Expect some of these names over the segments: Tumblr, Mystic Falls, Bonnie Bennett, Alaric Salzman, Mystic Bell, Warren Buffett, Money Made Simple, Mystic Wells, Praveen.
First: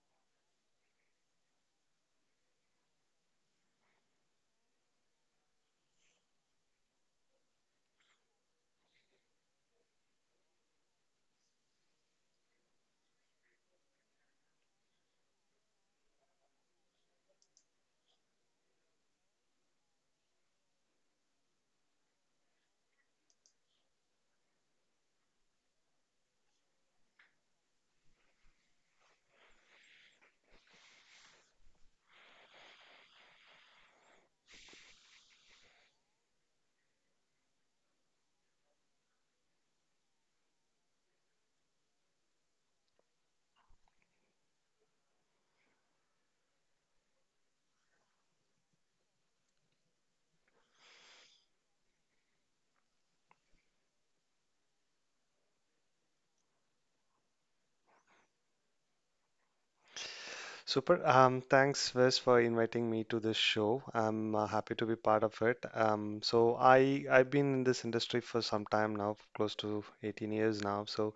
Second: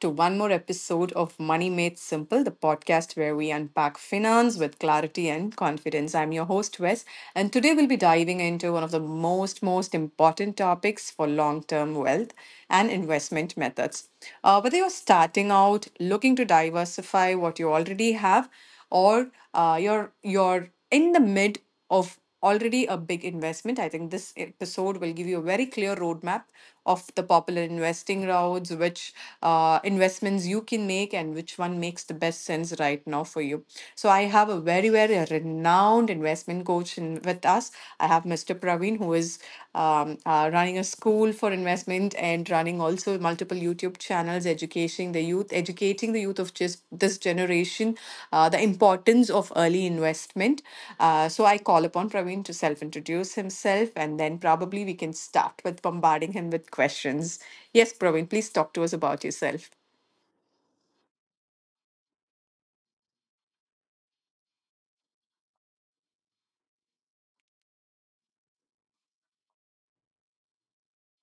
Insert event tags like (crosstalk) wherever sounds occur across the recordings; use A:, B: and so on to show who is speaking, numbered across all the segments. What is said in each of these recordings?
A: to one more episode of Money Made Simple, the podcast where we unpack finance with clarity and confidence. I'm your host, Wes, and today we'll be diving into one of the most important topics for long term wealth and investment methods. Whether you're starting out, looking to diversify what you already have, or you're in the mid of already a big investment. I think this episode will give you a very clear roadmap of the popular investing routes, which investments you can make, and which one makes the best sense right now for you. So, I have a very, very renowned investment coach with us. I have Mr. Praveen, who is running a school for investment and running also multiple YouTube channels, educating the youth of just this generation, the importance of early investment. So I call upon Praveen to self-introduce himself, and then probably we can start with bombarding him with questions. Yes, Praveen, please talk to us about yourself.
B: Super. Thanks, Wes, for inviting me to this show. I'm happy to be part of it. So I've been in this industry for some time now, close to 18 years now. So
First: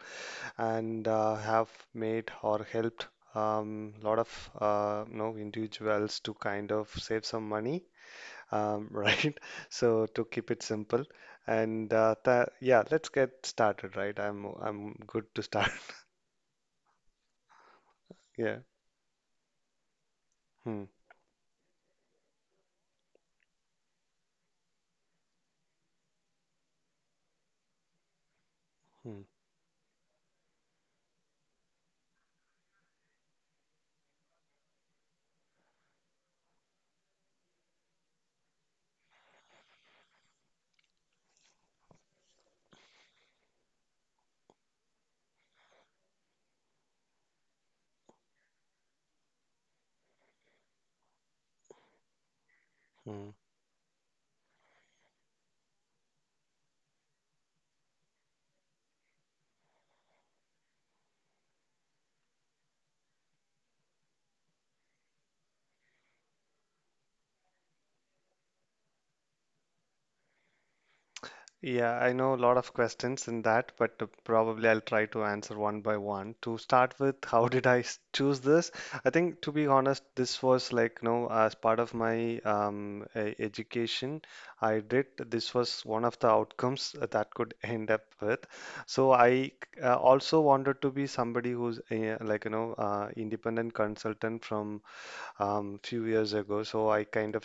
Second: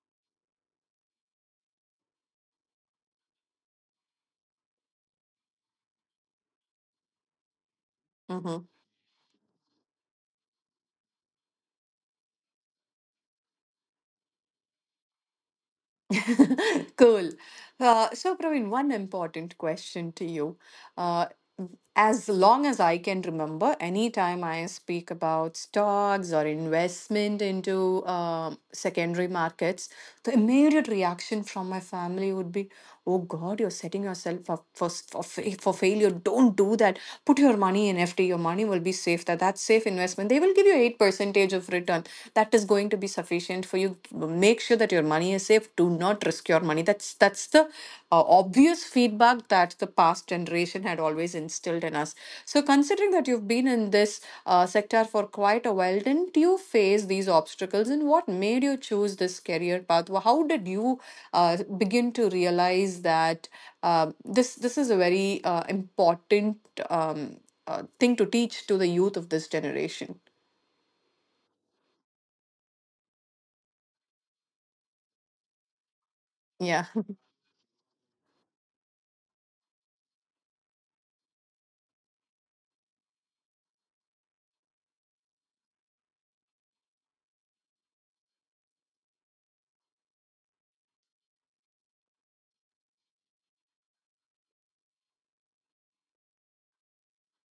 B: and have made or helped lot of individuals to kind of save some money,
A: Mm-hmm.
B: (laughs) right? So to keep it simple, and tha yeah, let's get started, right? I'm good to start. (laughs)
A: (laughs) Cool. So,
B: Yeah.
A: Praveen, one important question to you.
B: Hmm.
A: Uh, as long as I can remember, anytime I speak about stocks or investment into
B: Hmm.
A: secondary markets, the immediate reaction from my family would be, "Oh God, you're setting yourself up for failure. Don't do that. Put your money in FD. Your money will be safe. That's safe investment. They will give you 8 percentage of return. That is going to be sufficient for you. Make sure that your money is safe. Do not risk your money." That's the obvious feedback that the past generation had always instilled in us. So considering that
B: Hmm.
A: you've been in this sector for quite a while, didn't you face these obstacles? And what made you choose this career path? How did you uh, begin to realize that uh, this is a very important um, thing to teach to the youth of this generation?
B: Yeah, I know a lot of questions in that, but probably I'll try to answer one by one. To
A: Yeah.
B: start with, (laughs) how did I choose this? I think, to be honest, this was like, as part of my education, I did, this was one of the outcomes that could (laughs) end up with. So I also wanted to be somebody who's like, independent consultant from few years ago. So I kind of,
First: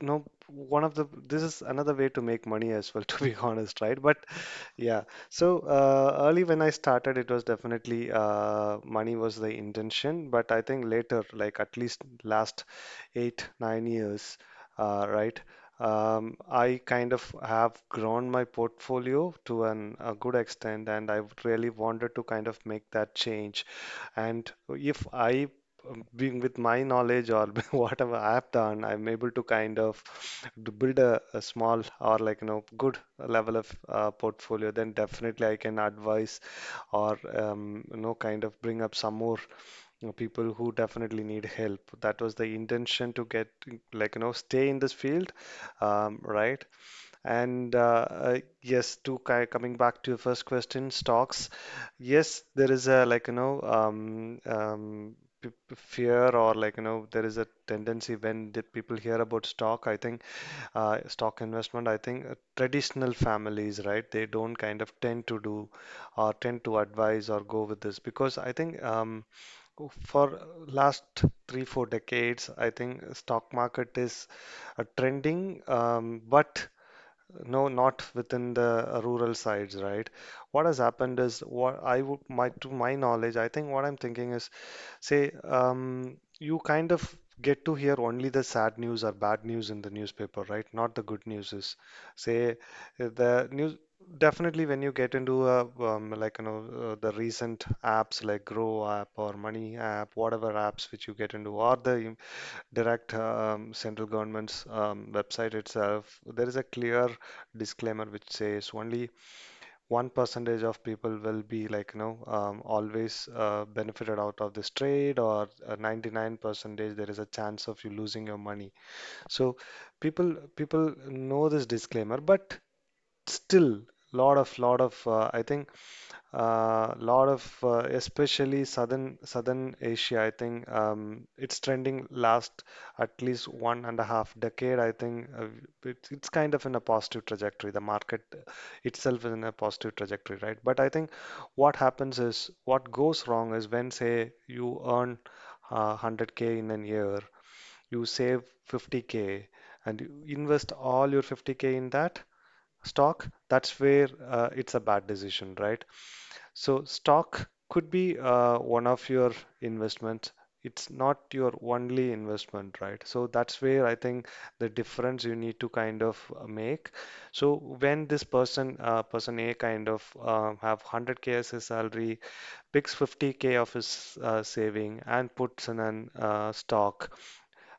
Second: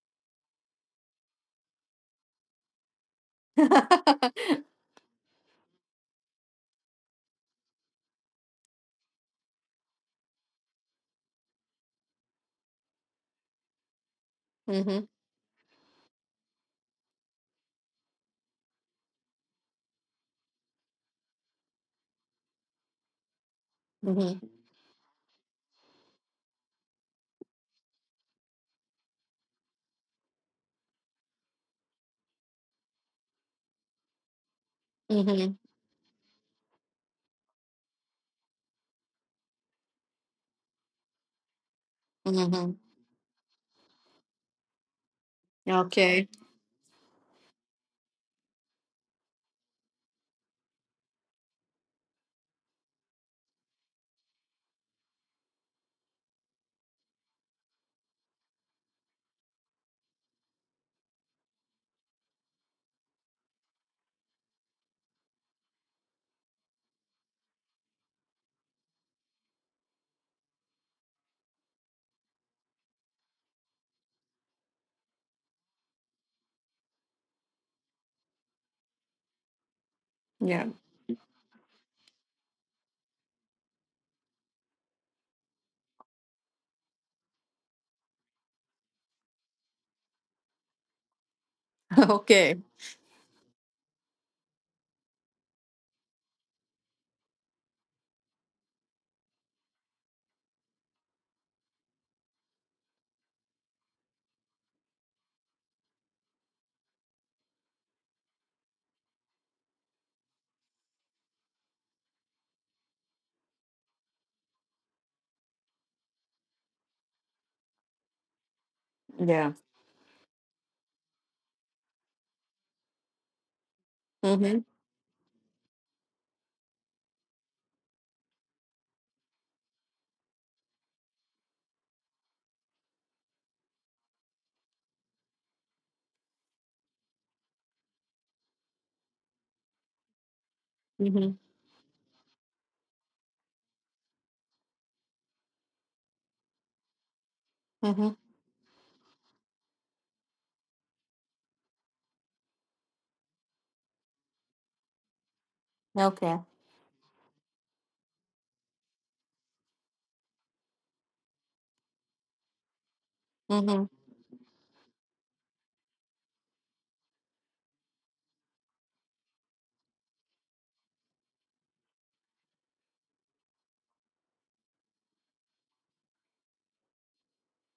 B: no, one of the, this is another way to make money as well, (laughs) to be honest, right? But
A: (laughs)
B: yeah. So early when I started, it was definitely money was the intention, but I think later, like at least last 8, 9 years
A: Mm-hmm.
B: right. I kind of have grown my portfolio to an, a good extent, and I really wanted to kind of make that change. And if I, being with my knowledge or (laughs) whatever I've done, I'm able to kind of to build a small or good level of portfolio, then definitely I
A: Mm-hmm.
B: can advise or kind of bring up some more, people who definitely need help. That was the
A: Mm-hmm.
B: intention to get, stay in this field,
A: Okay.
B: right. And yes, to ki coming back to your first question, stocks. Yes, there is a fear, or there is a tendency when the people hear about stock. I think stock investment. I think traditional families, right? They don't kind of tend to do or tend to advise or go with this, because I think for last 3, 4 decades, I think stock market is trending, but no, not within the rural sides, right? What
A: Yeah.
B: has happened is what I would, my to my knowledge, I think what I'm thinking is, say, you kind of get to hear only the sad news or bad news in the newspaper, right? Not the good news is,
A: (laughs)
B: say,
A: Okay.
B: the news. Definitely, when you get into a, the recent apps like Grow app or Money app, whatever apps which you get into, or the direct central government's website itself, there is a clear disclaimer which says only 1 percentage of people will be always benefited out of this trade, or 99 percentage there is a chance of you losing your money. So
A: Yeah.
B: people know this disclaimer, but still lot of
A: Mm-hmm.
B: lot of I think, lot of, especially southern Asia, I think it's trending last at least one and a half decade, I think it's kind of in a positive trajectory, the market itself is in a positive trajectory, right? But I think
A: Mm-hmm.
B: what happens is, what goes wrong is when, say, you earn 100K in a year, you
A: Mm-hmm.
B: save 50K and you invest all your 50K in that stock, that's where it's a bad decision, right?
A: Okay.
B: So stock could be one of your investments. It's not your only investment, right? So that's where
A: Mm-hmm.
B: I think the difference you need to kind of make. So when this person, person A, kind of have 100K as his salary, picks 50K of his saving and puts in an stock.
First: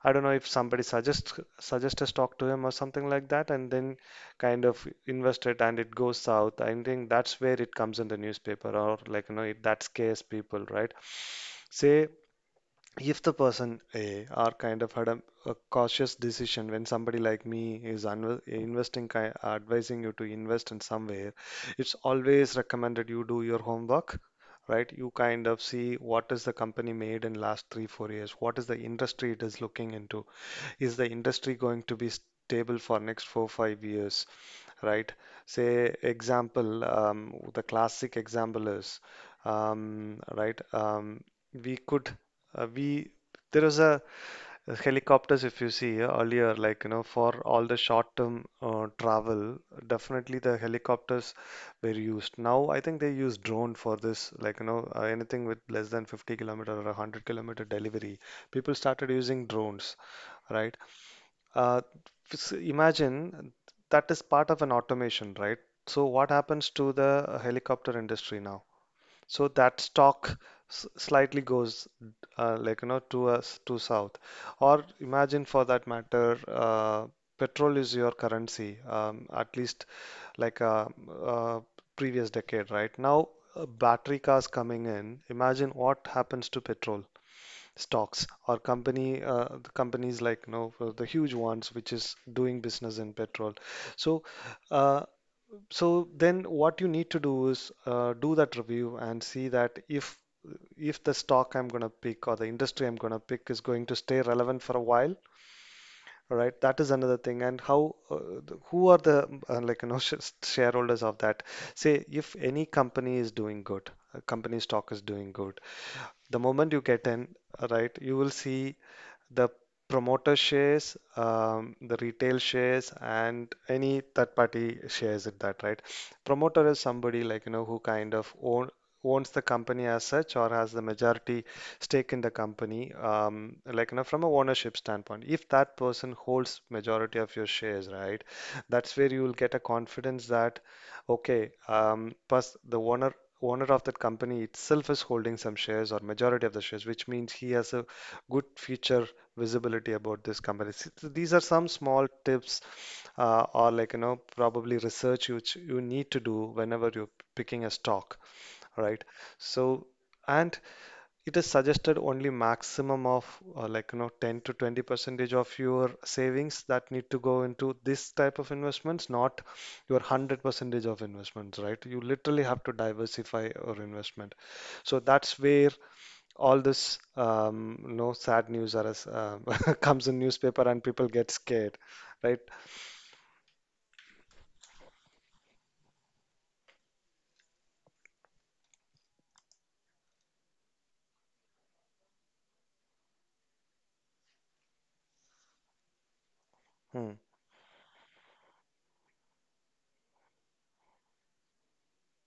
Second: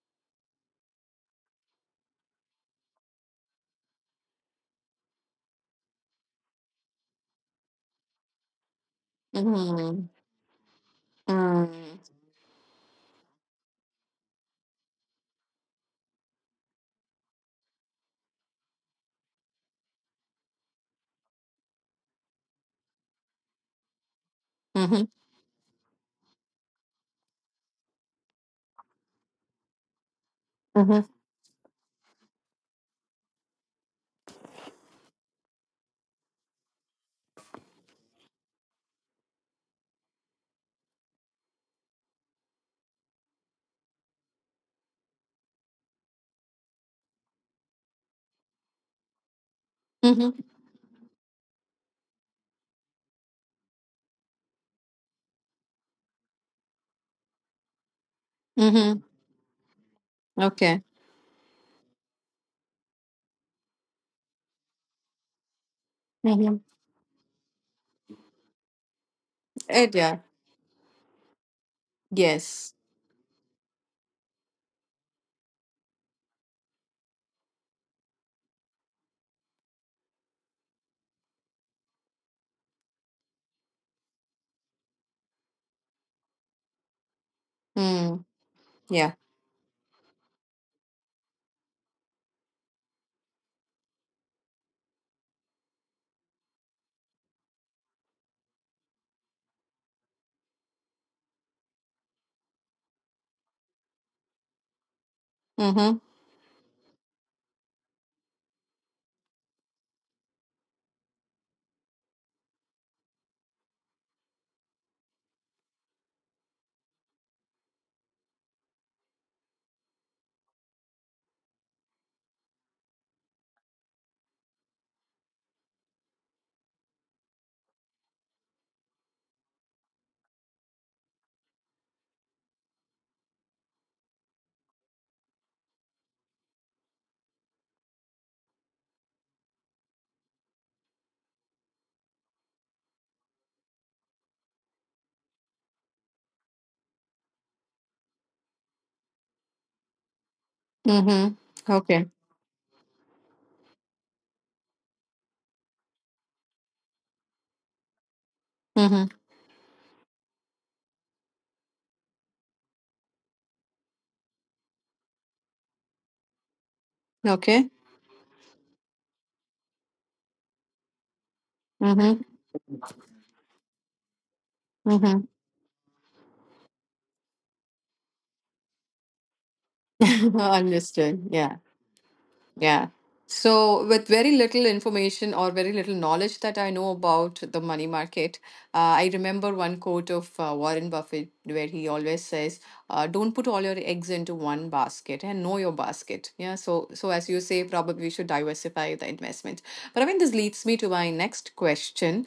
B: I don't know if somebody suggest a stock to him or something like that, and then kind of invest it and it goes south. I think that's where it comes in the newspaper, or that
A: Mm-hmm.
B: scares people, right? Say if the person A are kind of had a cautious decision when somebody like me is investing, advising you to invest in somewhere, it's always recommended you do your homework, right?
A: Mm-hmm.
B: You kind of see what is the company made in last 3, 4 years, what is the industry it is looking into, is
A: Mm-hmm.
B: the industry going to be stable for next 4, 5 years, right? Say example, the classic example is, right? We could we there was a helicopters. If you see earlier, for all the short term travel,
A: Mm-hmm.
B: definitely the helicopters were used. Now I think they use drone for this, anything with less than 50 kilometer or 100-kilometer delivery, people
A: Mm-hmm.
B: started using drones, right.
A: Okay.
B: uh, Imagine that is part of an automation, right? So what
A: Mm-hmm.
B: happens to the helicopter industry now? So that
A: And yeah.
B: stock slightly goes,
A: Yes.
B: to south. Or imagine for that matter, petrol is your currency, at least like a, uh previous decade, right? Now battery cars coming in. Imagine what happens to petrol
A: Mm.
B: stocks or
A: Yeah.
B: company the companies the huge ones which is doing business in petrol. So. Uh, so then what you need to do is do that review and see that if the stock I'm going to pick or the industry I'm going to pick is going to stay relevant for a while,
A: Mm-hmm.
B: right? That is another thing. And how who are the (laughs) sh shareholders of that? Say if any company is doing good, a company stock is doing good, the moment you get in, right, you will see the promoter shares, the retail shares, and any third party shares it that, right? Promoter is somebody like, who kind of owns the company as such, or has the majority stake in the company, like, from a ownership standpoint. If that person holds majority of your shares, right, that's where you will get a confidence that, okay, plus the owner of that company itself is holding some shares or majority of the shares, which means he has a good future visibility about this company. So, these
A: Mm-hmm.
B: are some small
A: Okay.
B: tips or probably research which you need to do whenever you're picking a stock, right?
A: Mm-hmm.
B: So and it is suggested only maximum of 10 to 20 percentage of your savings that need to go
A: Okay.
B: into this type of investments, not your 100 percentage of investments, right? You
A: Mm-hmm.
B: literally have to diversify your investment. So that's where all this sad news are as, (laughs) comes in
A: Mm-hmm. (laughs)
B: newspaper and people
A: Understood.
B: get
A: Yeah.
B: scared, right.
A: Yeah. So, with very little information or very little knowledge that I know about the money market, I remember one quote of Warren Buffett where he always says, don't put all your eggs into one basket and know your basket. Yeah, so
B: Hmm.
A: as you say, probably we should diversify the investment. But I mean, this leads me to my next question.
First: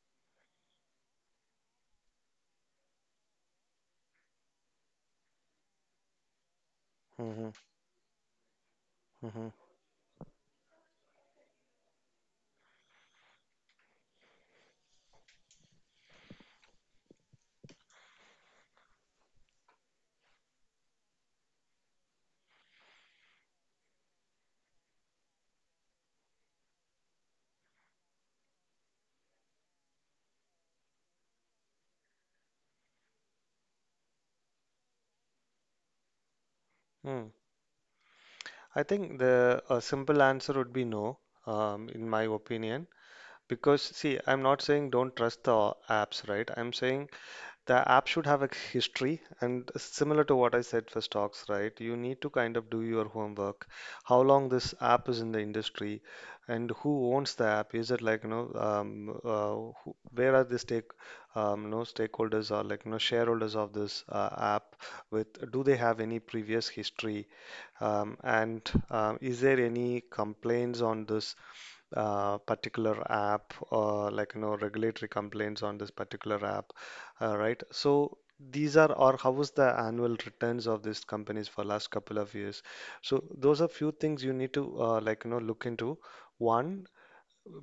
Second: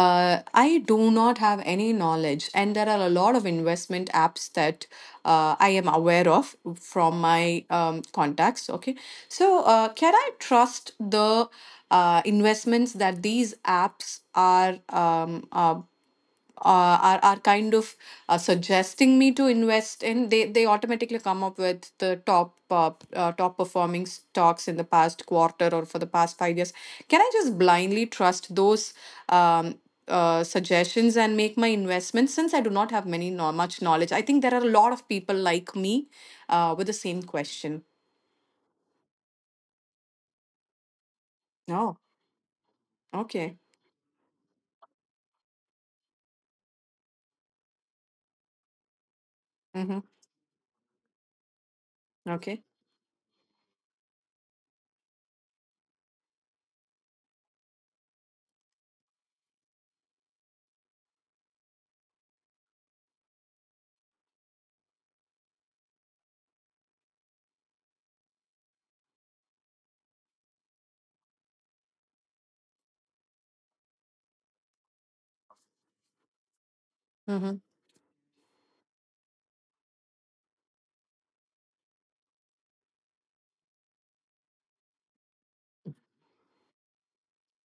A: I do not have any knowledge, and there are a lot of investment apps that I am aware of from
B: Hmm. Hmm.
A: my contacts. Okay.
B: Hmm. Hmm.
A: So can I trust the investments that these apps are are kind of suggesting me to invest in? They automatically come up with the top top performing stocks in the past quarter or for the past 5 years. Can I just blindly trust those um suggestions and make my investments, since I do not have many no, much knowledge? I think there are a lot of people like me with the same
B: Hmm.
A: question.
B: I think the a simple answer would be no,
A: Oh,
B: in my opinion,
A: okay.
B: because see, I'm not saying don't trust the apps, right? I'm saying the app should have a history, and
A: Mm-hmm.
B: similar to what I said for stocks, right? You need to kind of
A: Okay.
B: do your homework. How long this app is in the industry, and who owns the app? Is it like where are the stakeholders or shareholders of this app? With Do they have any previous history? And is there any complaints on this particular app, or regulatory complaints on this particular app,
A: Mm-hmm.
B: right. So these are, or how was the annual returns of these companies for last couple of years, so those are few things you need to look into one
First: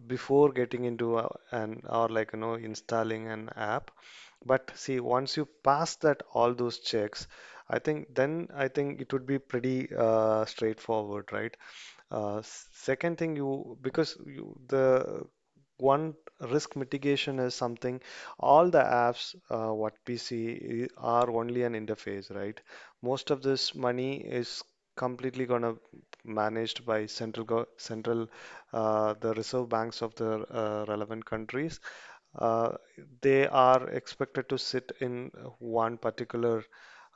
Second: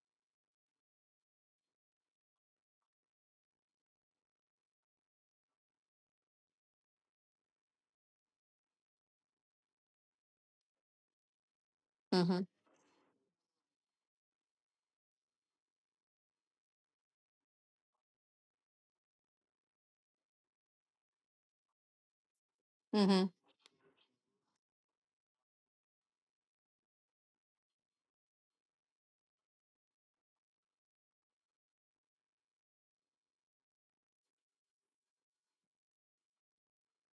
B: before getting into an, or installing an app. But see, once you pass that, all those checks, I think, then I think it would be pretty straightforward, right?
A: Mm-hmm.
B: Second thing, you, because you, the one risk mitigation is something all the apps, what we see, are only an interface, right?
A: Mm-hmm.
B: Most of this money is completely gonna managed by central, the reserve banks of the relevant countries. Uh, they are expected to sit in one particular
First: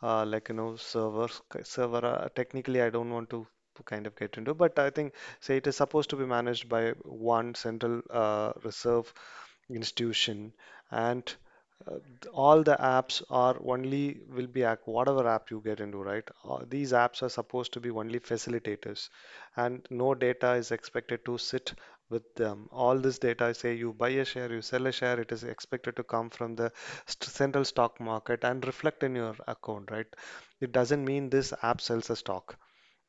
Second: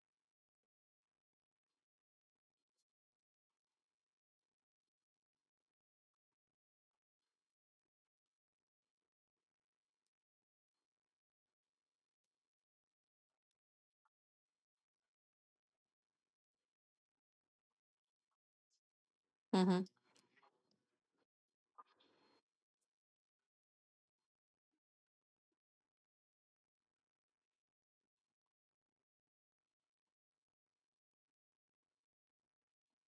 B: server technically I don't want to kind of get into, but I think, say, it is supposed to be managed by one central reserve institution. And uh, th- all the apps are only will be whatever app you get into, right? These apps are supposed to be only facilitators,
A: Mm-hmm.
B: and no data is expected to sit with. All this data, say you buy a share, you sell a share, it is expected to come from the central stock market and reflect in your account, right? It doesn't mean this app sells a stock,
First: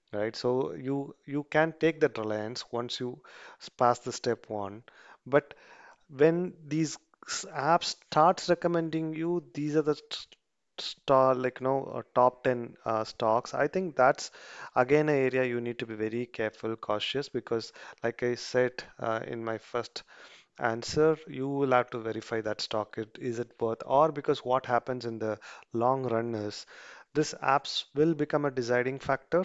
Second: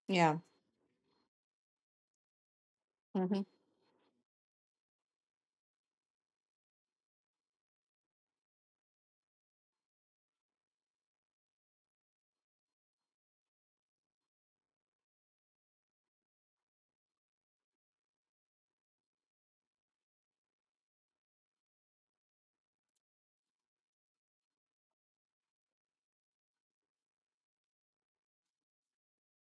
A: Yeah.
B: right? So you can take that reliance once you
A: Mm-hmm.
B: pass the step one. But when these apps starts recommending you, these are the star top 10 stocks, I think that's again an area you need to be very careful, cautious, because like I said, in my first answer, you will have to verify that stock, it is it worth or, because what happens in the long run is this apps will become a deciding factor.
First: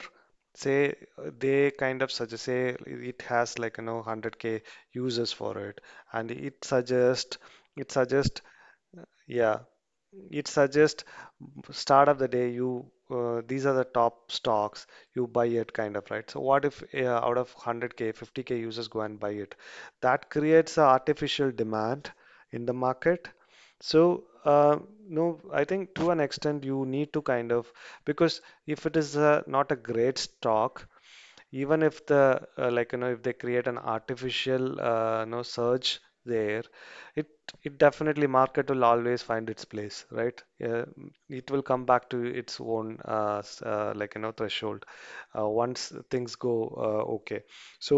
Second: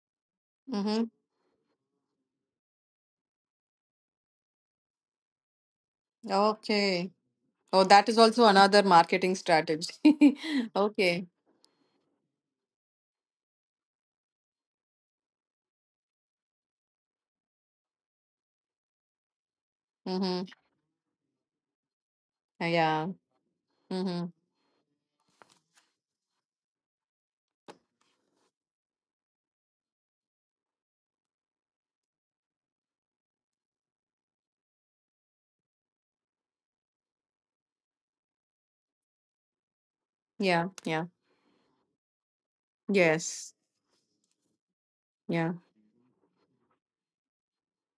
B: Say
A: Mm-hmm.
B: they kind of suggest, say it has 100K users for it, and it
A: Okay.
B: suggest,
A: Oh,
B: it
A: that is
B: suggest,
A: also another marketing
B: yeah,
A: strategy.
B: it
A: (laughs)
B: suggest
A: Okay.
B: start of the day you, these are the top stocks, you buy it kind of, right? So what if out of 100K, 50K users go and buy it? That
A: Mm-hmm.
B: creates a artificial demand in the
A: Yeah.
B: market. So
A: Mm-hmm.
B: no, I think to an extent you need to kind of, because if it is not a great stock, even if the if they create an artificial surge there, it it definitely, market will always find its place, right?
A: Yeah.
B: uh,
A: Yeah.
B: it will come back to its own
A: Yes.
B: threshold,
A: Yeah.
B: once things go okay. So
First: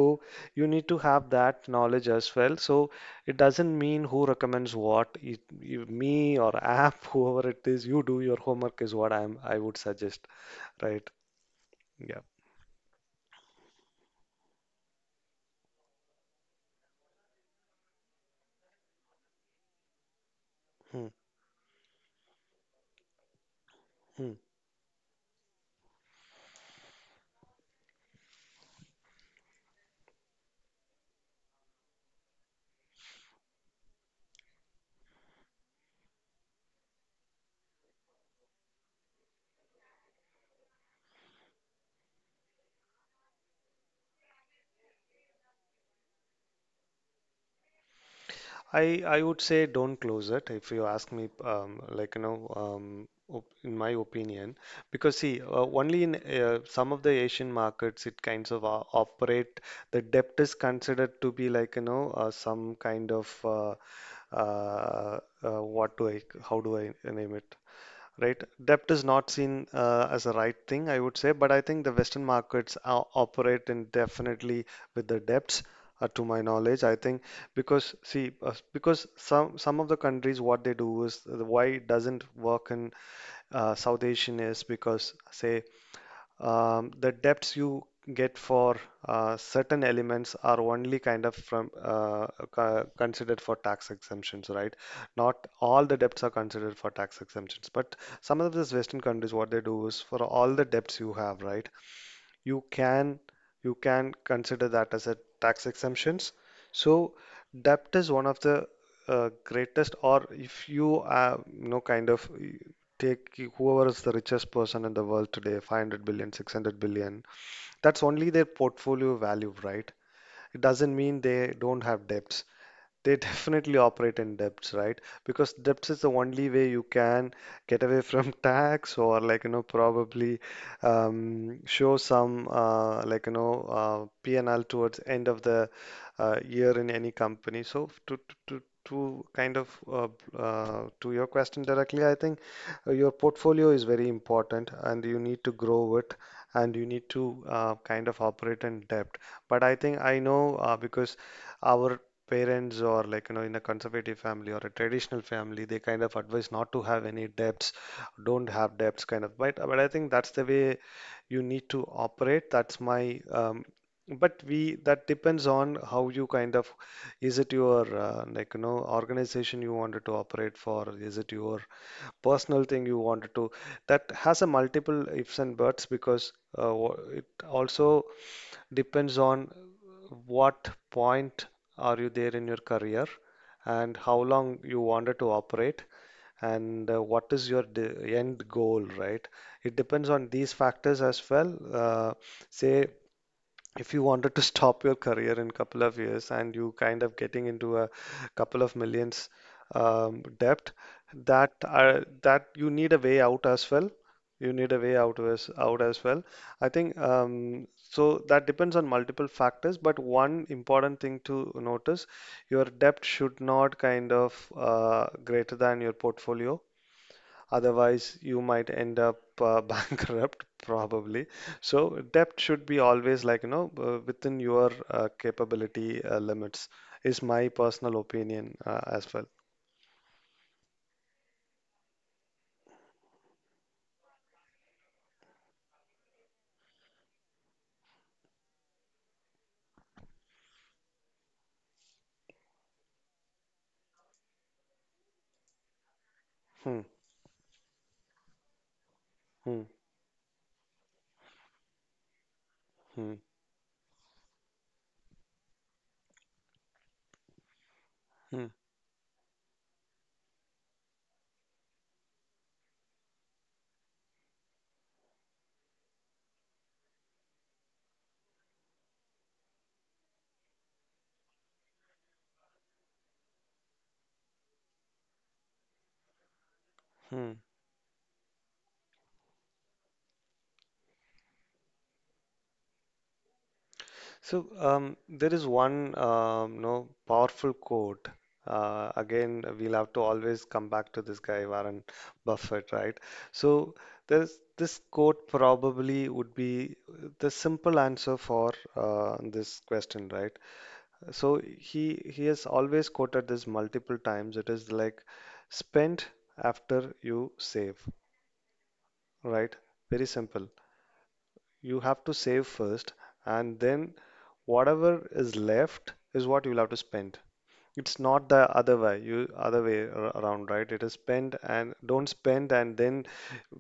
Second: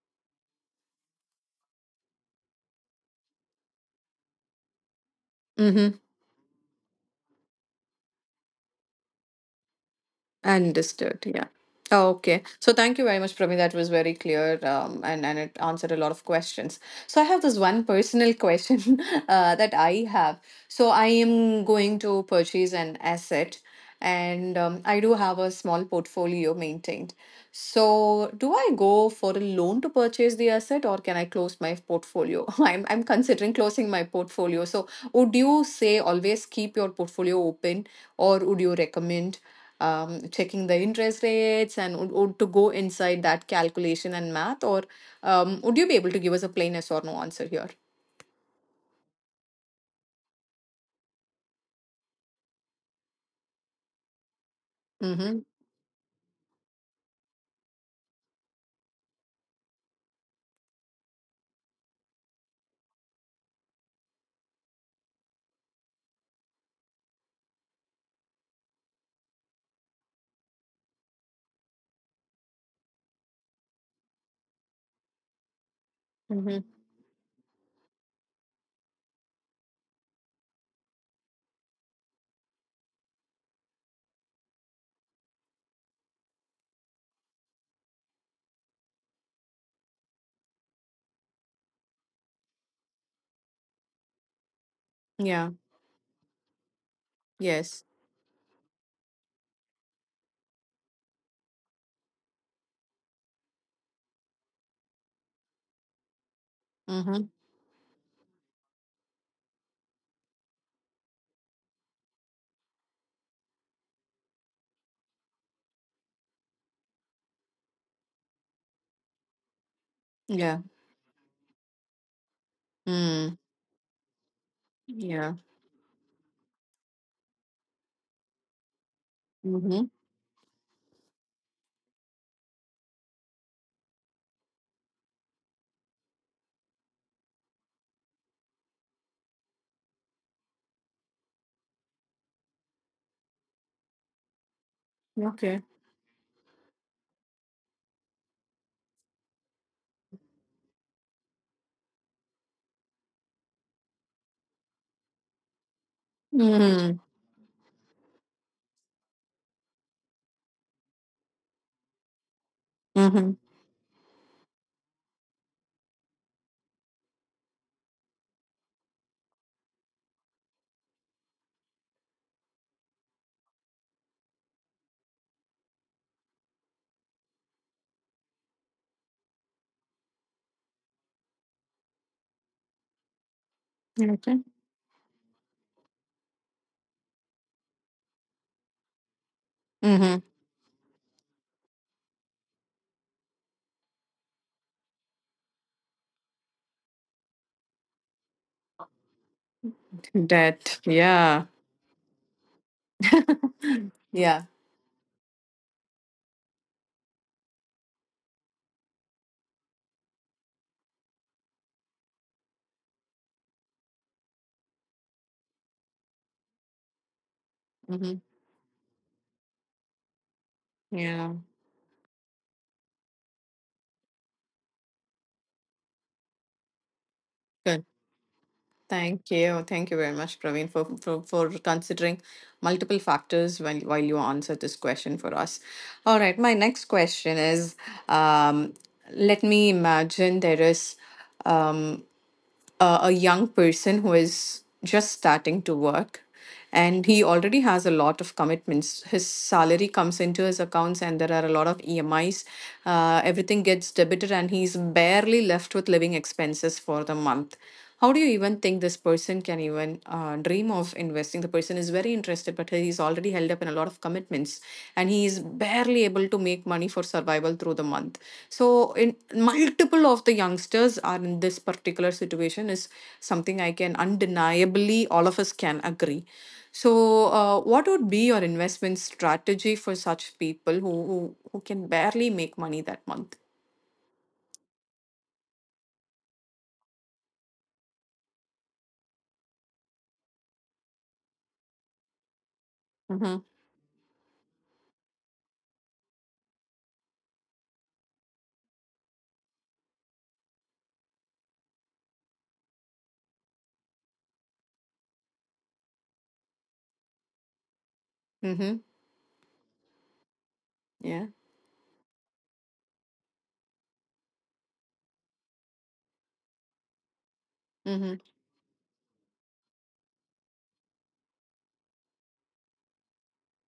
B: you need to have that knowledge as well. So it doesn't mean who recommends what, it, you,
A: Mm-hmm.
B: me or app, (laughs) whoever it is, you do your homework is what I would suggest, right?
A: Understood. Yeah. Oh,
B: Yeah.
A: okay. So thank you very much, Prami. That was very clear, and it answered a lot of questions. So I have this one personal question, (laughs) that I have. So I
B: Hmm.
A: am going to purchase an asset,
B: Hmm.
A: and I do have a small portfolio maintained. So do I go for a loan to purchase the asset, or can I close my portfolio? (laughs) I'm considering closing my portfolio. So would you say always keep your portfolio open, or would you recommend checking the interest rates, and would to go inside that calculation and math, or would you be able to give us a plain yes or no answer here?
B: I would say don't close it if you ask me, op in my opinion, because
A: Mm-hmm.
B: see, only in some of the Asian markets it kinds of operate, the debt is considered to be some kind of uh, what do I, how do I name it. Right. Debt is not seen as a right thing, I would say, but I think the Western markets operate indefinitely with the debts, to my
A: Mm-hmm.
B: knowledge. I think, because see, because some of the countries what they do is, why it doesn't work in South Asian is because, say, the depths you get for certain elements are only kind of from considered for tax exemptions, right? Not
A: Yeah.
B: all the debts are considered for tax exemptions,
A: Yes.
B: but some of these Western countries, what they do is for all the debts you have, right? you can you can consider that as a tax exemptions. So
A: Mm-hmm.
B: debt is one of the greatest, or if you you know kind of take whoever is the richest person in the world today, 500 billion, 600 billion, that's only their portfolio value, right?
A: Yeah.
B: It doesn't mean they don't have debts. They (laughs)
A: Mm.
B: definitely operate in debts, right?
A: Yeah.
B: Because debts is the only way you can get away from (laughs) tax, or like, you know,
A: Mm-hmm.
B: probably show some P&L towards end of the year in any company. So to kind of to your question directly, I think your portfolio is very important and you need to
A: Okay.
B: grow it, and you need to kind of operate in debt. But I think I know, because our parents, or in a conservative family or a traditional family, they kind of advise not to
A: Mm-hmm.
B: have any debts, don't have debts kind of. But I think that's the way you need to operate. That's my
A: Mm-hmm.
B: but we, that depends on how you kind of, is it your organization you wanted to operate for? Is it your personal thing you wanted to? That has a multiple ifs and buts, because it also depends on what point are you there in your career, and how
A: Okay.
B: long you wanted to operate, and what is your end goal, right? It depends
A: Mm-hmm.
B: on these factors as well. Say if you wanted to (laughs) stop your career in couple of years and you kind of getting into a couple of millions debt,
A: Debt, yeah.
B: that that you need a way out as well.
A: Yeah.
B: You need a way out as well. I think so that depends on multiple factors, but one important thing to notice, your debt should not kind of greater than your portfolio.
A: Mm-hmm.
B: Otherwise, you might end up (laughs) bankrupt,
A: Yeah.
B: probably. So debt should be always like, you know, within your capability limits, is my personal opinion as
A: Thank
B: well.
A: you. Thank you very much, Praveen, for considering multiple factors while you answer this question for us. All right, my next question is, um, let me imagine there is um, a young person who is just starting to work,
B: Hmm,
A: and he already has a lot of commitments. His
B: hmm,
A: salary comes into his accounts, and there are a lot of EMIs.
B: hmm,
A: Everything gets debited, and he's barely left with living expenses for the month. How do you
B: hmm,
A: even think this person can even dream of investing? The person is very interested, but he's already held up in a lot of commitments, and he is barely able to make money for survival through the month. So in multiple of the youngsters are in this particular situation is something I can undeniably all of us can agree. So
B: hmm.
A: what would be your investment strategy for such people who can barely make money that month?
B: So there is one you powerful quote. Again, we'll have to always come back to this guy Warren Buffett, right?
A: Mm-hmm.
B: So there's this quote probably would be the simple answer for this question, right? So he has always quoted this multiple times. It is like, spend after you save,
A: Mm-hmm.
B: right? Very simple,
A: Yeah.
B: you have to save first, and then whatever is left is what you'll have to spend. It's
A: Mm-hmm.
B: not the other way, you other way around, right? It is spend and don't spend, and then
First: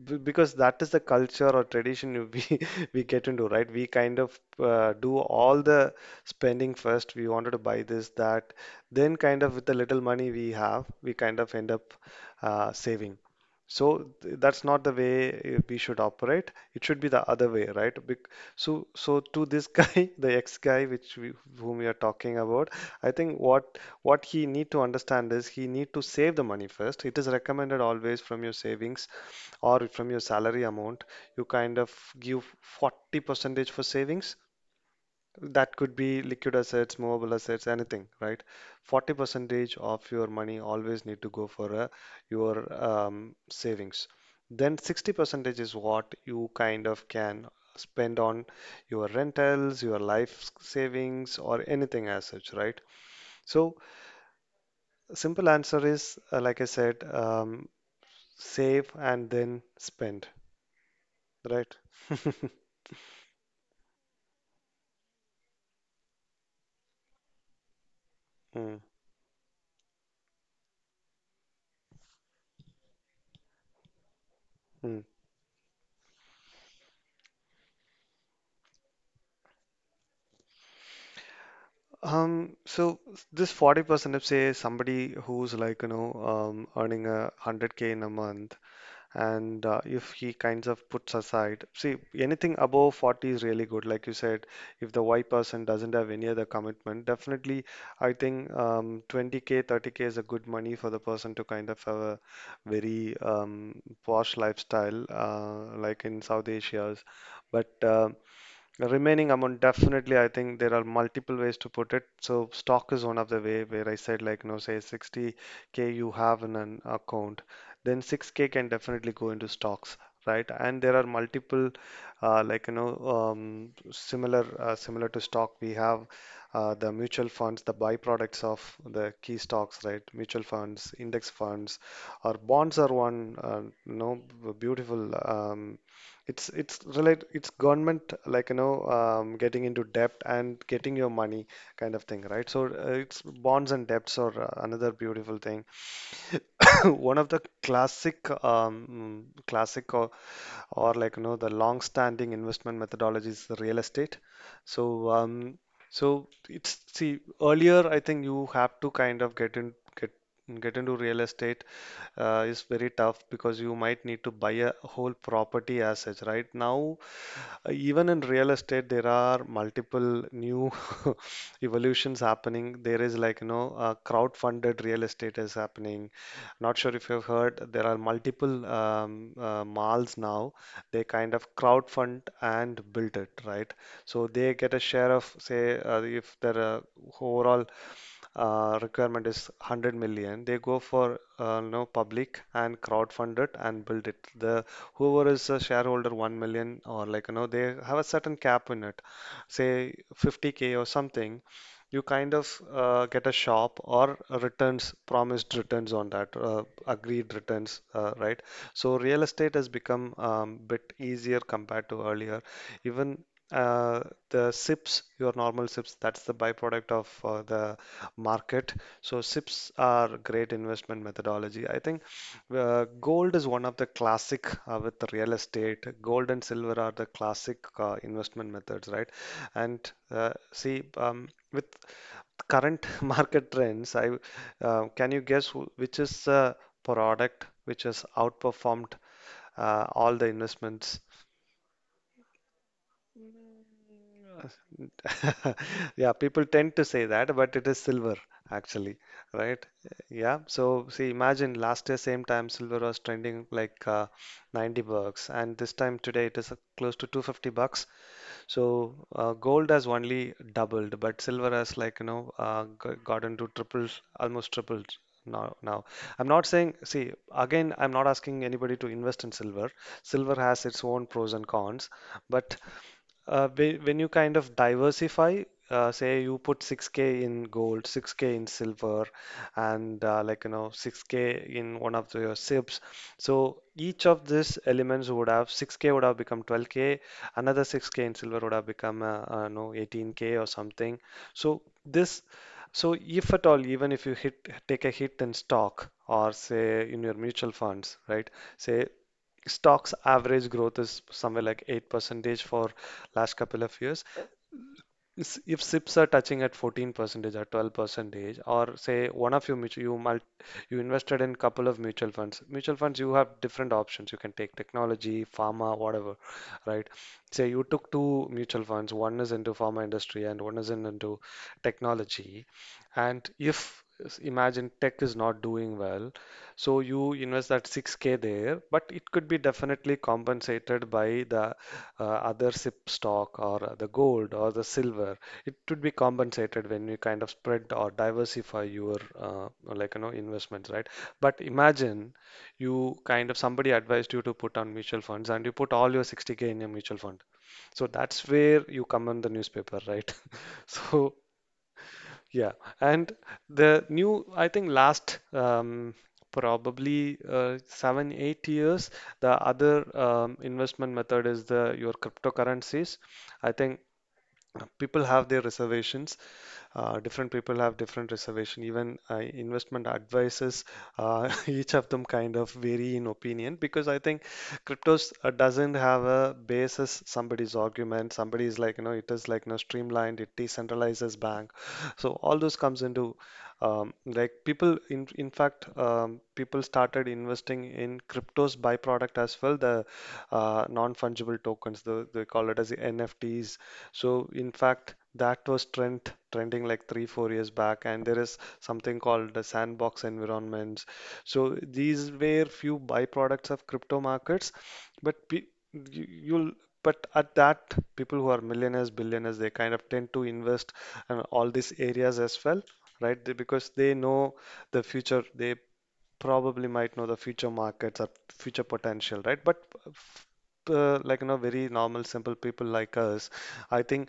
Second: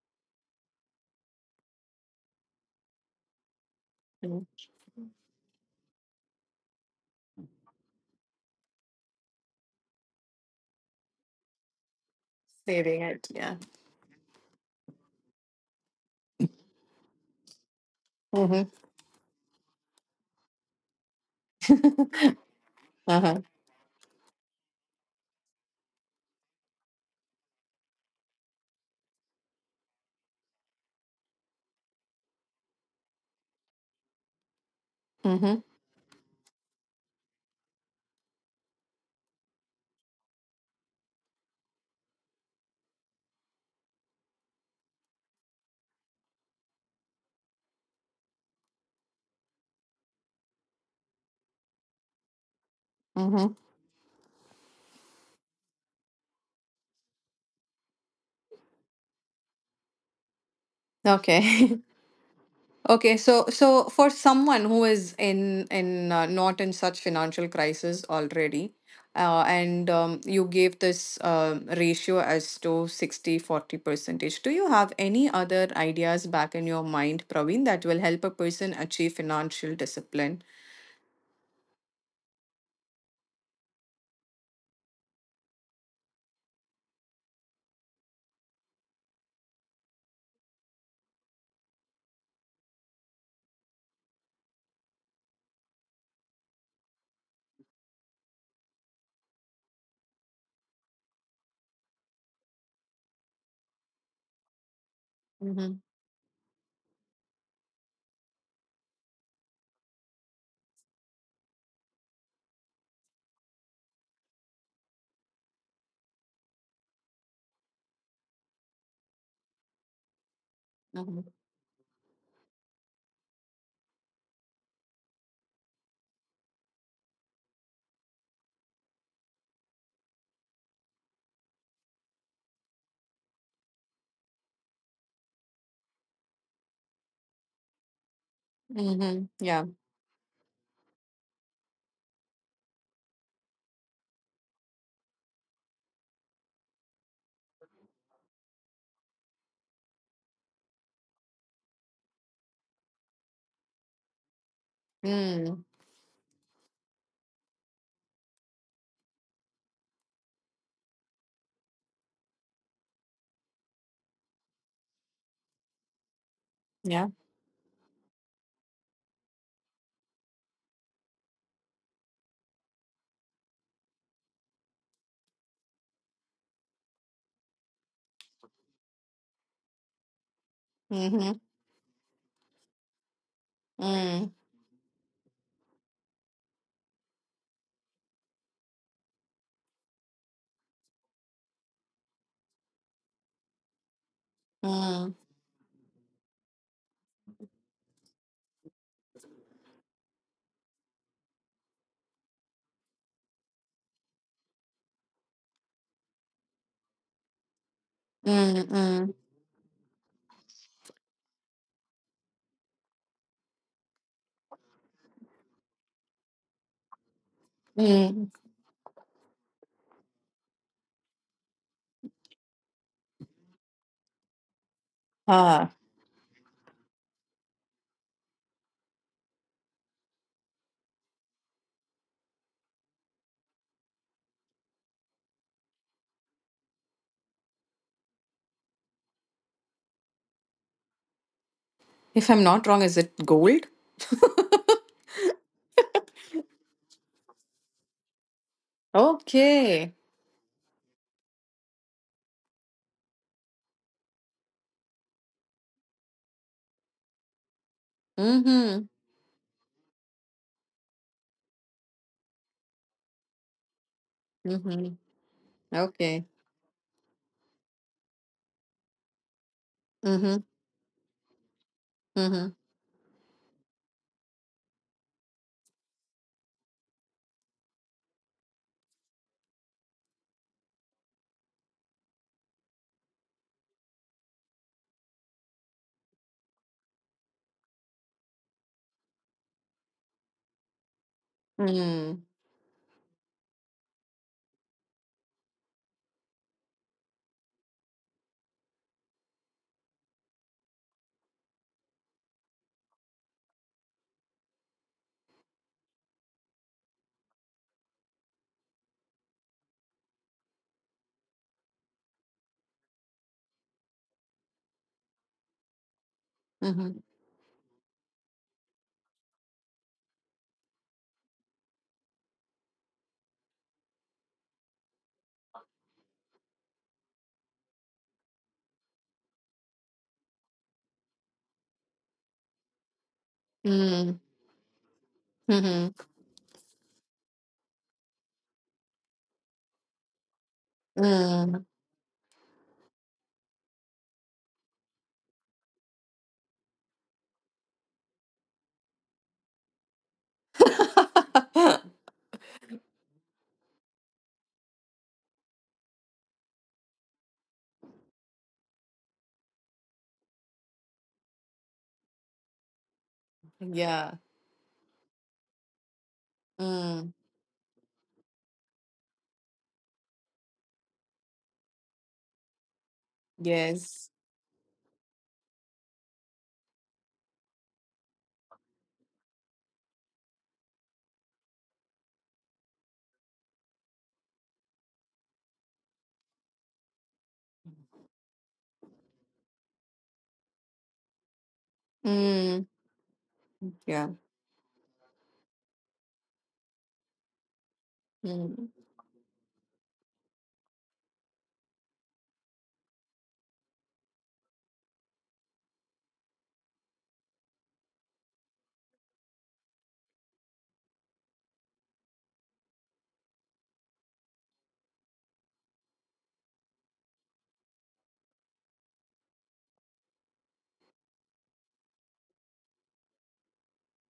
B: because that is the culture or tradition you- we (laughs) we get into, right? We kind of
A: Mm-hmm.
B: do all the spending first. We wanted to buy this, that, then kind of with the little money we have, we kind of end up
A: Saving
B: saving.
A: it. Yeah.
B: So that's not the way we should operate. It should be the other way, right?
A: Mm-hmm.
B: So, to this guy, (laughs) the ex guy, which we, whom we are talking
A: (laughs)
B: about, I think
A: Uh-huh.
B: what he need to understand is he need to save the money first. It is recommended always from your savings or from your salary amount. You kind of give 40 percentage for savings,
A: Mm-hmm.
B: that could be liquid assets, movable assets, anything, right? 40 percentage of your money always need to go for your savings. Then 60 percentage is what you kind of can spend on your rentals, your life savings, or anything as such, right?
A: Mm-hmm.
B: So simple answer is, like I said, save and then spend, right?
A: Okay. (laughs)
B: (laughs)
A: Okay, so for someone who is in not in such financial crisis already,
B: Mm,
A: and you gave this ratio as to 60-40 percentage. Do you have
B: mm.
A: any other ideas back in your mind, Praveen, that will help a person achieve financial discipline?
B: So this 40%, if say somebody who's earning a 100K in a month, and if he kinds of puts aside, see, anything above 40 is really good. Like you said, if the Y person doesn't have any other commitment, definitely I think 20K, 30K is a good money for the person to kind of have a very posh lifestyle,
A: Mm-hmm.
B: like in South Asia's. But the remaining amount, definitely, I think there are multiple ways to put it. So stock is one of the way where I said like, you know, say 60K you have in an account, then 6K can definitely go into stocks, right? And there are
A: Mm-hmm.
B: multiple, similar to stock, we have the mutual funds, the byproducts of the key stocks, right? Mutual funds, index funds, or bonds are one, beautiful it's relate it's government
A: Mm-hmm.
B: getting
A: Yeah.
B: into debt and getting your money kind of thing, right? So it's bonds and debts are another beautiful thing. (coughs) One of the classic classic or the long-standing investment methodology is the real estate. So
A: Hmm.
B: so it's, see, earlier I think you have to kind of get in get get into real estate is very tough, because you might need to buy a whole property as such. Right now
A: Yeah.
B: even in real estate, there are multiple new (laughs) evolutions happening. There is like, you know, crowdfunded real estate is happening. Not sure if you've heard, there are multiple malls now. They
A: Mm-hmm.
B: kind of crowdfund and build it, right? So
A: Mm.
B: they get a share of, say, if there are overall requirement is 100 million, they go for public and crowdfund it and build it. The
A: Mm.
B: whoever is a shareholder, 1 million, or they have a certain cap in it, say 50K or something, you kind of get a shop, or returns, promised returns on that, agreed returns, right?
A: Mm.
B: So
A: Mm.
B: real estate has become a bit easier compared to earlier. Even uh, the SIPs, your normal SIPs, that's the byproduct of the
A: Mm.
B: market. So SIPs are great investment methodology. I think gold is one of the classic with real
A: Ah,
B: estate. Gold and silver are the classic investment methods, right? And with current (laughs) market trends, I can you guess which is the product which has outperformed all the investments?
A: if I'm not wrong, is it gold?
B: (laughs) Yeah, people tend to say that, but it is silver actually, right?
A: Okay.
B: Yeah. So see, imagine last year same time silver was trending like 90 bucks, and this time today it is close to 250 bucks.
A: Mm-hmm.
B: So gold has only doubled, but silver has gotten to triples, almost tripled
A: Mm-hmm.
B: now. Now,
A: Okay.
B: I'm not saying. See, again, I'm not asking anybody to invest in silver. Silver
A: Mm-hmm.
B: has its own pros and cons,
A: Mm-hmm.
B: but when you kind of diversify, say you put 6K in gold, 6K in silver, and 6K in one of the, your SIPs. So each of these elements would have 6K would have become 12K, another 6K in silver would have become no 18K or something. So
A: Mm.
B: this, so if at all, even if you hit take a hit in stock or say in your mutual funds, right? Say stocks average growth is somewhere like 8 percentage for last couple of years. If SIPs are touching at 14 percentage or 12 percentage, or say one of you invested in couple of mutual funds. Mutual funds, you have different options. You can take technology, pharma, whatever, right?
A: Mm-hmm.
B: Say you took two mutual funds. One is into pharma industry and one is in into technology. And if s- imagine tech is not doing well, so you invest that 6K there, but it could be definitely compensated by the other SIP stock or the
A: Mm.
B: gold or the silver. It would be
A: Mm-hmm.
B: compensated when you kind of spread or diversify your investments, right? But
A: Mm.
B: imagine you kind of somebody advised you to put on mutual funds and you put all your 60K in a mutual fund. So that's where you come on the newspaper, right? (laughs) So
A: (laughs)
B: yeah, and I think last probably 7, 8 years, the other investment method is the your cryptocurrencies. I think
A: Yeah.
B: people have their reservations
A: Mm.
B: different people have different reservation even investment advisors (laughs) each of them kind of vary in opinion because I
A: Yes.
B: think cryptos doesn't have a basis. Somebody's argument, somebody is it is streamlined, it decentralizes bank. So all those comes into like people in fact people started investing in crypto's byproduct as well, the non-fungible tokens, they call it
A: Mm.
B: as the NFTs.
A: Yeah.
B: So in fact that was trending like 3 4 years back, and there is
A: Mm.
B: something called the sandbox environments. So these were few byproducts of crypto markets, but pe- you, you'll but at that, people who are millionaires, billionaires, they kind of tend to invest in all these areas as well, right? They, because they know the future, they probably might know the future markets or future potential, right? But f- very normal, simple people like us, I think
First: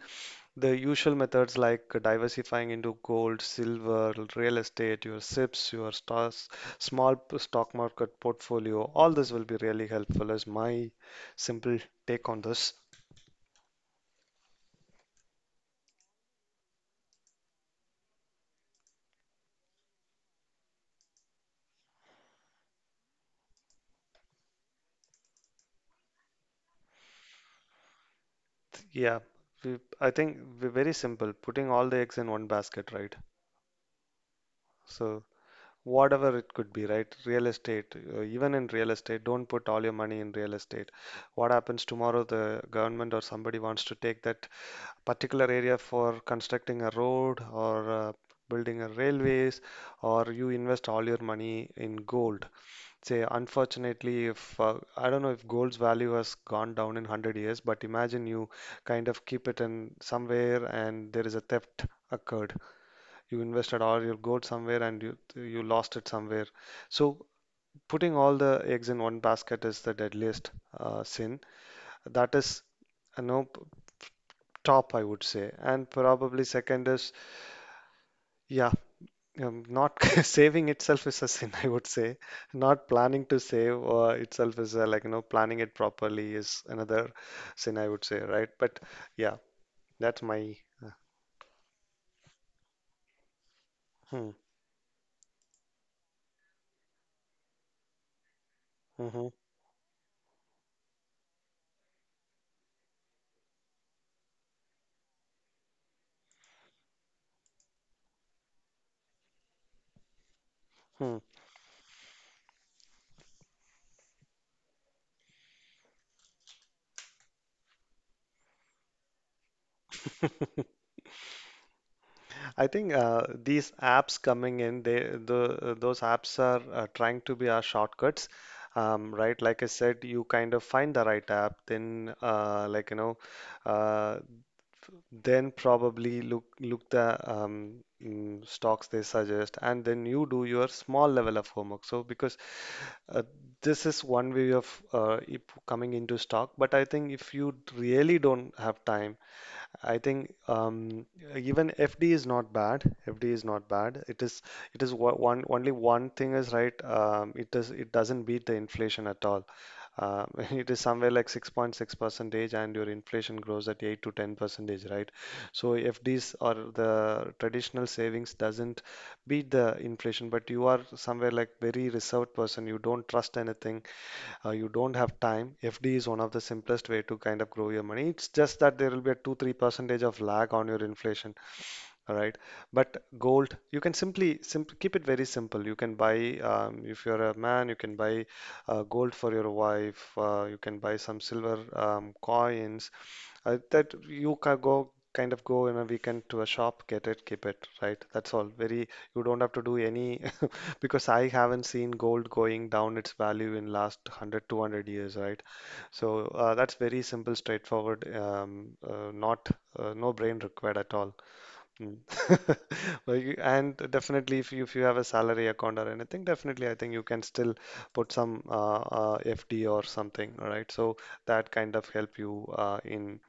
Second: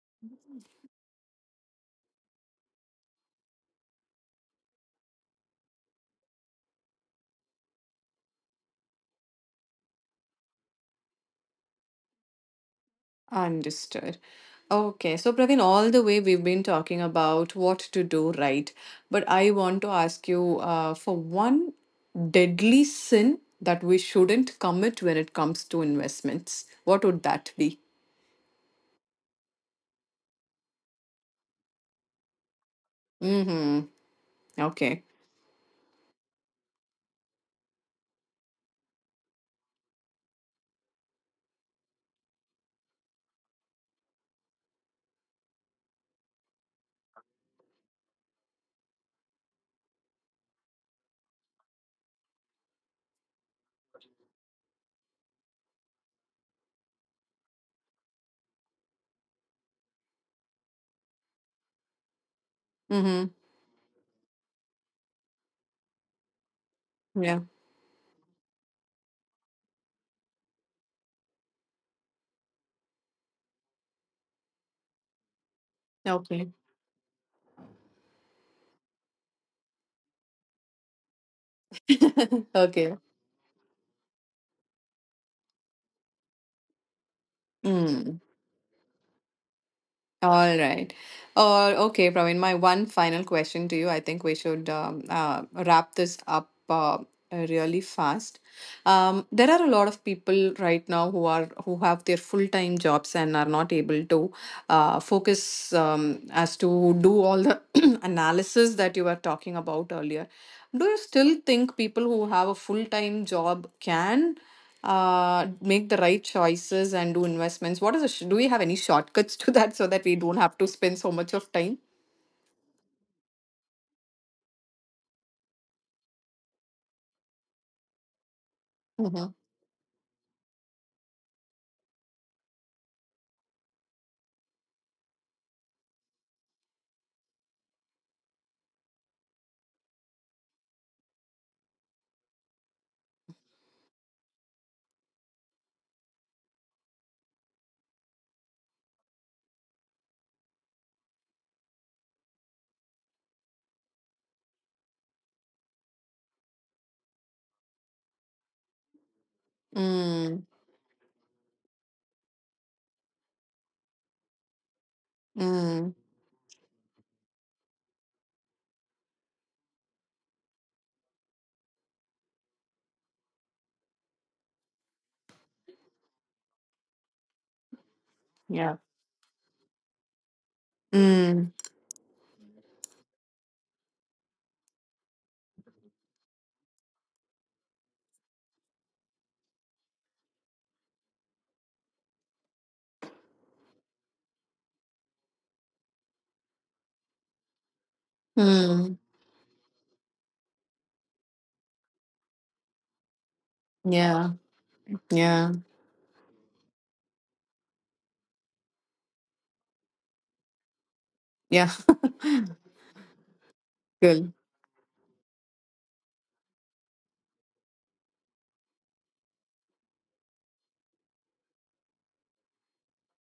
B: the usual methods like diversifying into gold, silver, real estate, your SIPs, your stocks, stock market portfolio, all this will be really helpful. Is my simple take on this?
A: Understood. Okay, so Praveen, all the way we've been talking about what to do, right, but I want to ask you for one deadly sin that we shouldn't commit when it comes to investments. What would that be?
B: Yeah, I think we're very simple, putting all the eggs in one basket, right?
A: Mm-hmm. Okay.
B: So, whatever it could be, right? Real estate, even in real estate, don't put all your money in real estate. What happens tomorrow, the government or somebody wants to take that particular area for constructing a road or building a railways, or you invest all your money in gold. Say, unfortunately, if I don't know if gold's value has gone down in 100 years, but imagine you kind of keep it in somewhere and there is a theft occurred,
A: Mm-hmm.
B: you invested all. You got somewhere and you lost it somewhere. So
A: Yeah.
B: putting all the eggs in one basket is the deadliest sin that is no p- top, I would say. And probably
A: Okay.
B: second is, yeah, not (laughs) saving itself is a sin, I would say.
A: (laughs)
B: Not
A: Okay.
B: planning to save itself is a, planning it properly is another sin, I would
A: Mm.
B: say, right? But yeah, that's my
A: All
B: uh,
A: right. Okay, Praveen, my one final question to you. I think
B: hmm,
A: we should wrap this up, really fast.
B: mhm,
A: There are a lot of people right now who have their full-time jobs and are not able to focus, as to do all the (clears throat) analysis that you were talking about earlier. Do you
B: hmm.
A: still think people who have a full-time job can make the right choices and do investments? What is do we have any shortcuts to that so that we don't have to
B: (laughs)
A: spend so much of time?
B: I think these apps coming in, they the those apps are trying to be our shortcuts,
A: Mm-hmm.
B: right? Like I said, you kind of find the right app, then uh, then probably look the stocks they suggest, and then you do your small level of homework. So because uh, this is one way of it coming into stock. But I think if you really don't have time, I think even FD is not bad. FD is not bad. One only one thing is right. It doesn't beat the inflation at all. Uh,
A: Mm,
B: (laughs) it is somewhere like 6.6 percentage, and your inflation grows at 8 to 10 percentage, right? So
A: mm,
B: FDs or the traditional savings doesn't beat the inflation, but you are somewhere like very reserved person. You don't trust anything. You don't have time. FD is one of the simplest way to kind of grow your money. It's just
A: yeah.
B: that there will be a 2-3 percentage of lag on your inflation,
A: Mm,
B: all right. But gold, you can simply simp keep it very simple. You can buy, if you're a man, you can buy gold for your wife. You can buy some silver coins that you can go kind of go in a weekend to a shop, get it, keep it, right? That's all. Very,
A: mm,
B: you don't have to do any, (laughs) because I haven't seen gold going down its value in last one
A: yeah.
B: hundred, 200 years, right?
A: Yeah.
B: So that's very simple, straightforward, not no brain required at all.
A: Yeah.
B: Mm. (laughs) Like, and
A: (laughs) Good.
B: definitely, if you have a salary account or anything, definitely, I think you can still put some FD or something. All right. So that kind of help you in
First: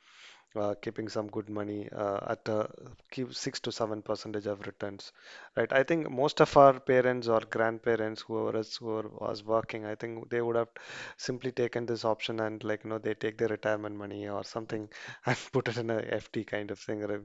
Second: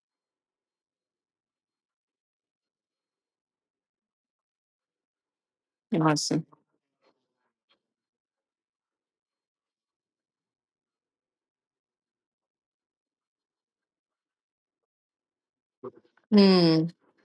B: keeping some good money at keep 6 to 7% of returns, right? I think most
A: Awesome.
B: of our parents or grandparents, whoever is who was working, I think they would have simply taken this option, and they take their retirement money or something and (laughs) put it in a FD kind of
A: Mm,
B: thing, or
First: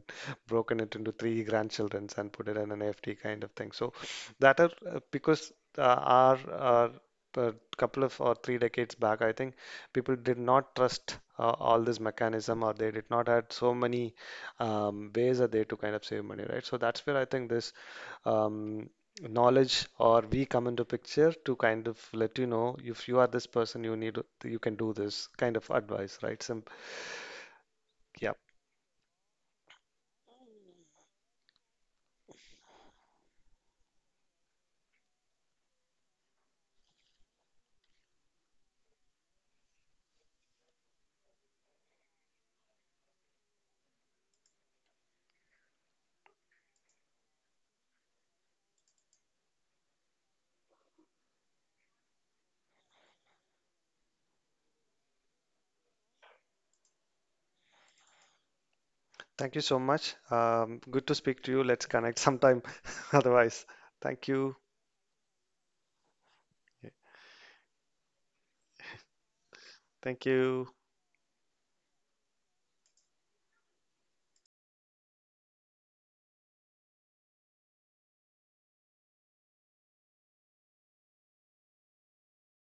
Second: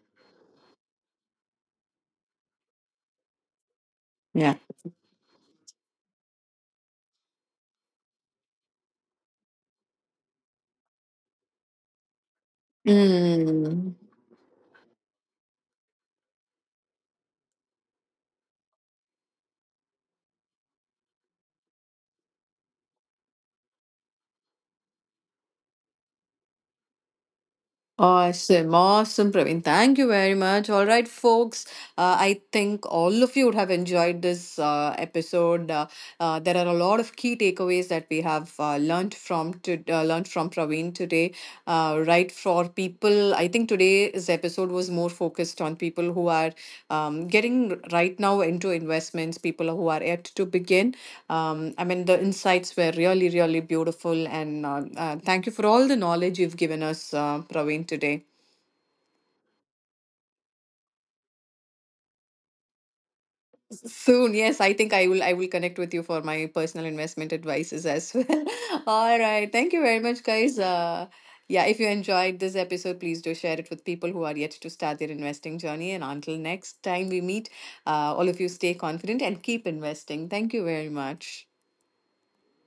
B: broken it into three grandchildrens and put it in an FD kind of thing. So
A: yeah.
B: that are our a couple of or three decades back, I think people did not trust all this mechanism, or they did not had so
A: Mm.
B: many ways that they to kind of save money, right? So that's where I think this um, knowledge or we come into picture to kind of let you know, if you are this person you need, you can do this kind of advice, right? Sim Yeah,
A: Awesome, awesome, Praveen. Thank you very much. All right, folks. I think all of you would have enjoyed this episode. There are a lot of key takeaways that we have learned from Praveen today. Right, for people, I think today's episode was more focused on people who are getting right now into investments, people who are yet to begin. I mean, the insights were really, really beautiful, and thank you for all the knowledge you've given us, Praveen, today.
B: thank you so much. Good to speak to you. Let's connect sometime. (laughs) Otherwise, thank
A: Soon,
B: you.
A: yes, I think I will connect with you for my personal investment advices as well. (laughs) All right. Thank you very
B: Thank
A: much, guys.
B: you.
A: Yeah, if you enjoyed this episode, please do share it with people who are yet to start their investing journey. And until next time we meet, all of you stay confident and keep investing. Thank you very much.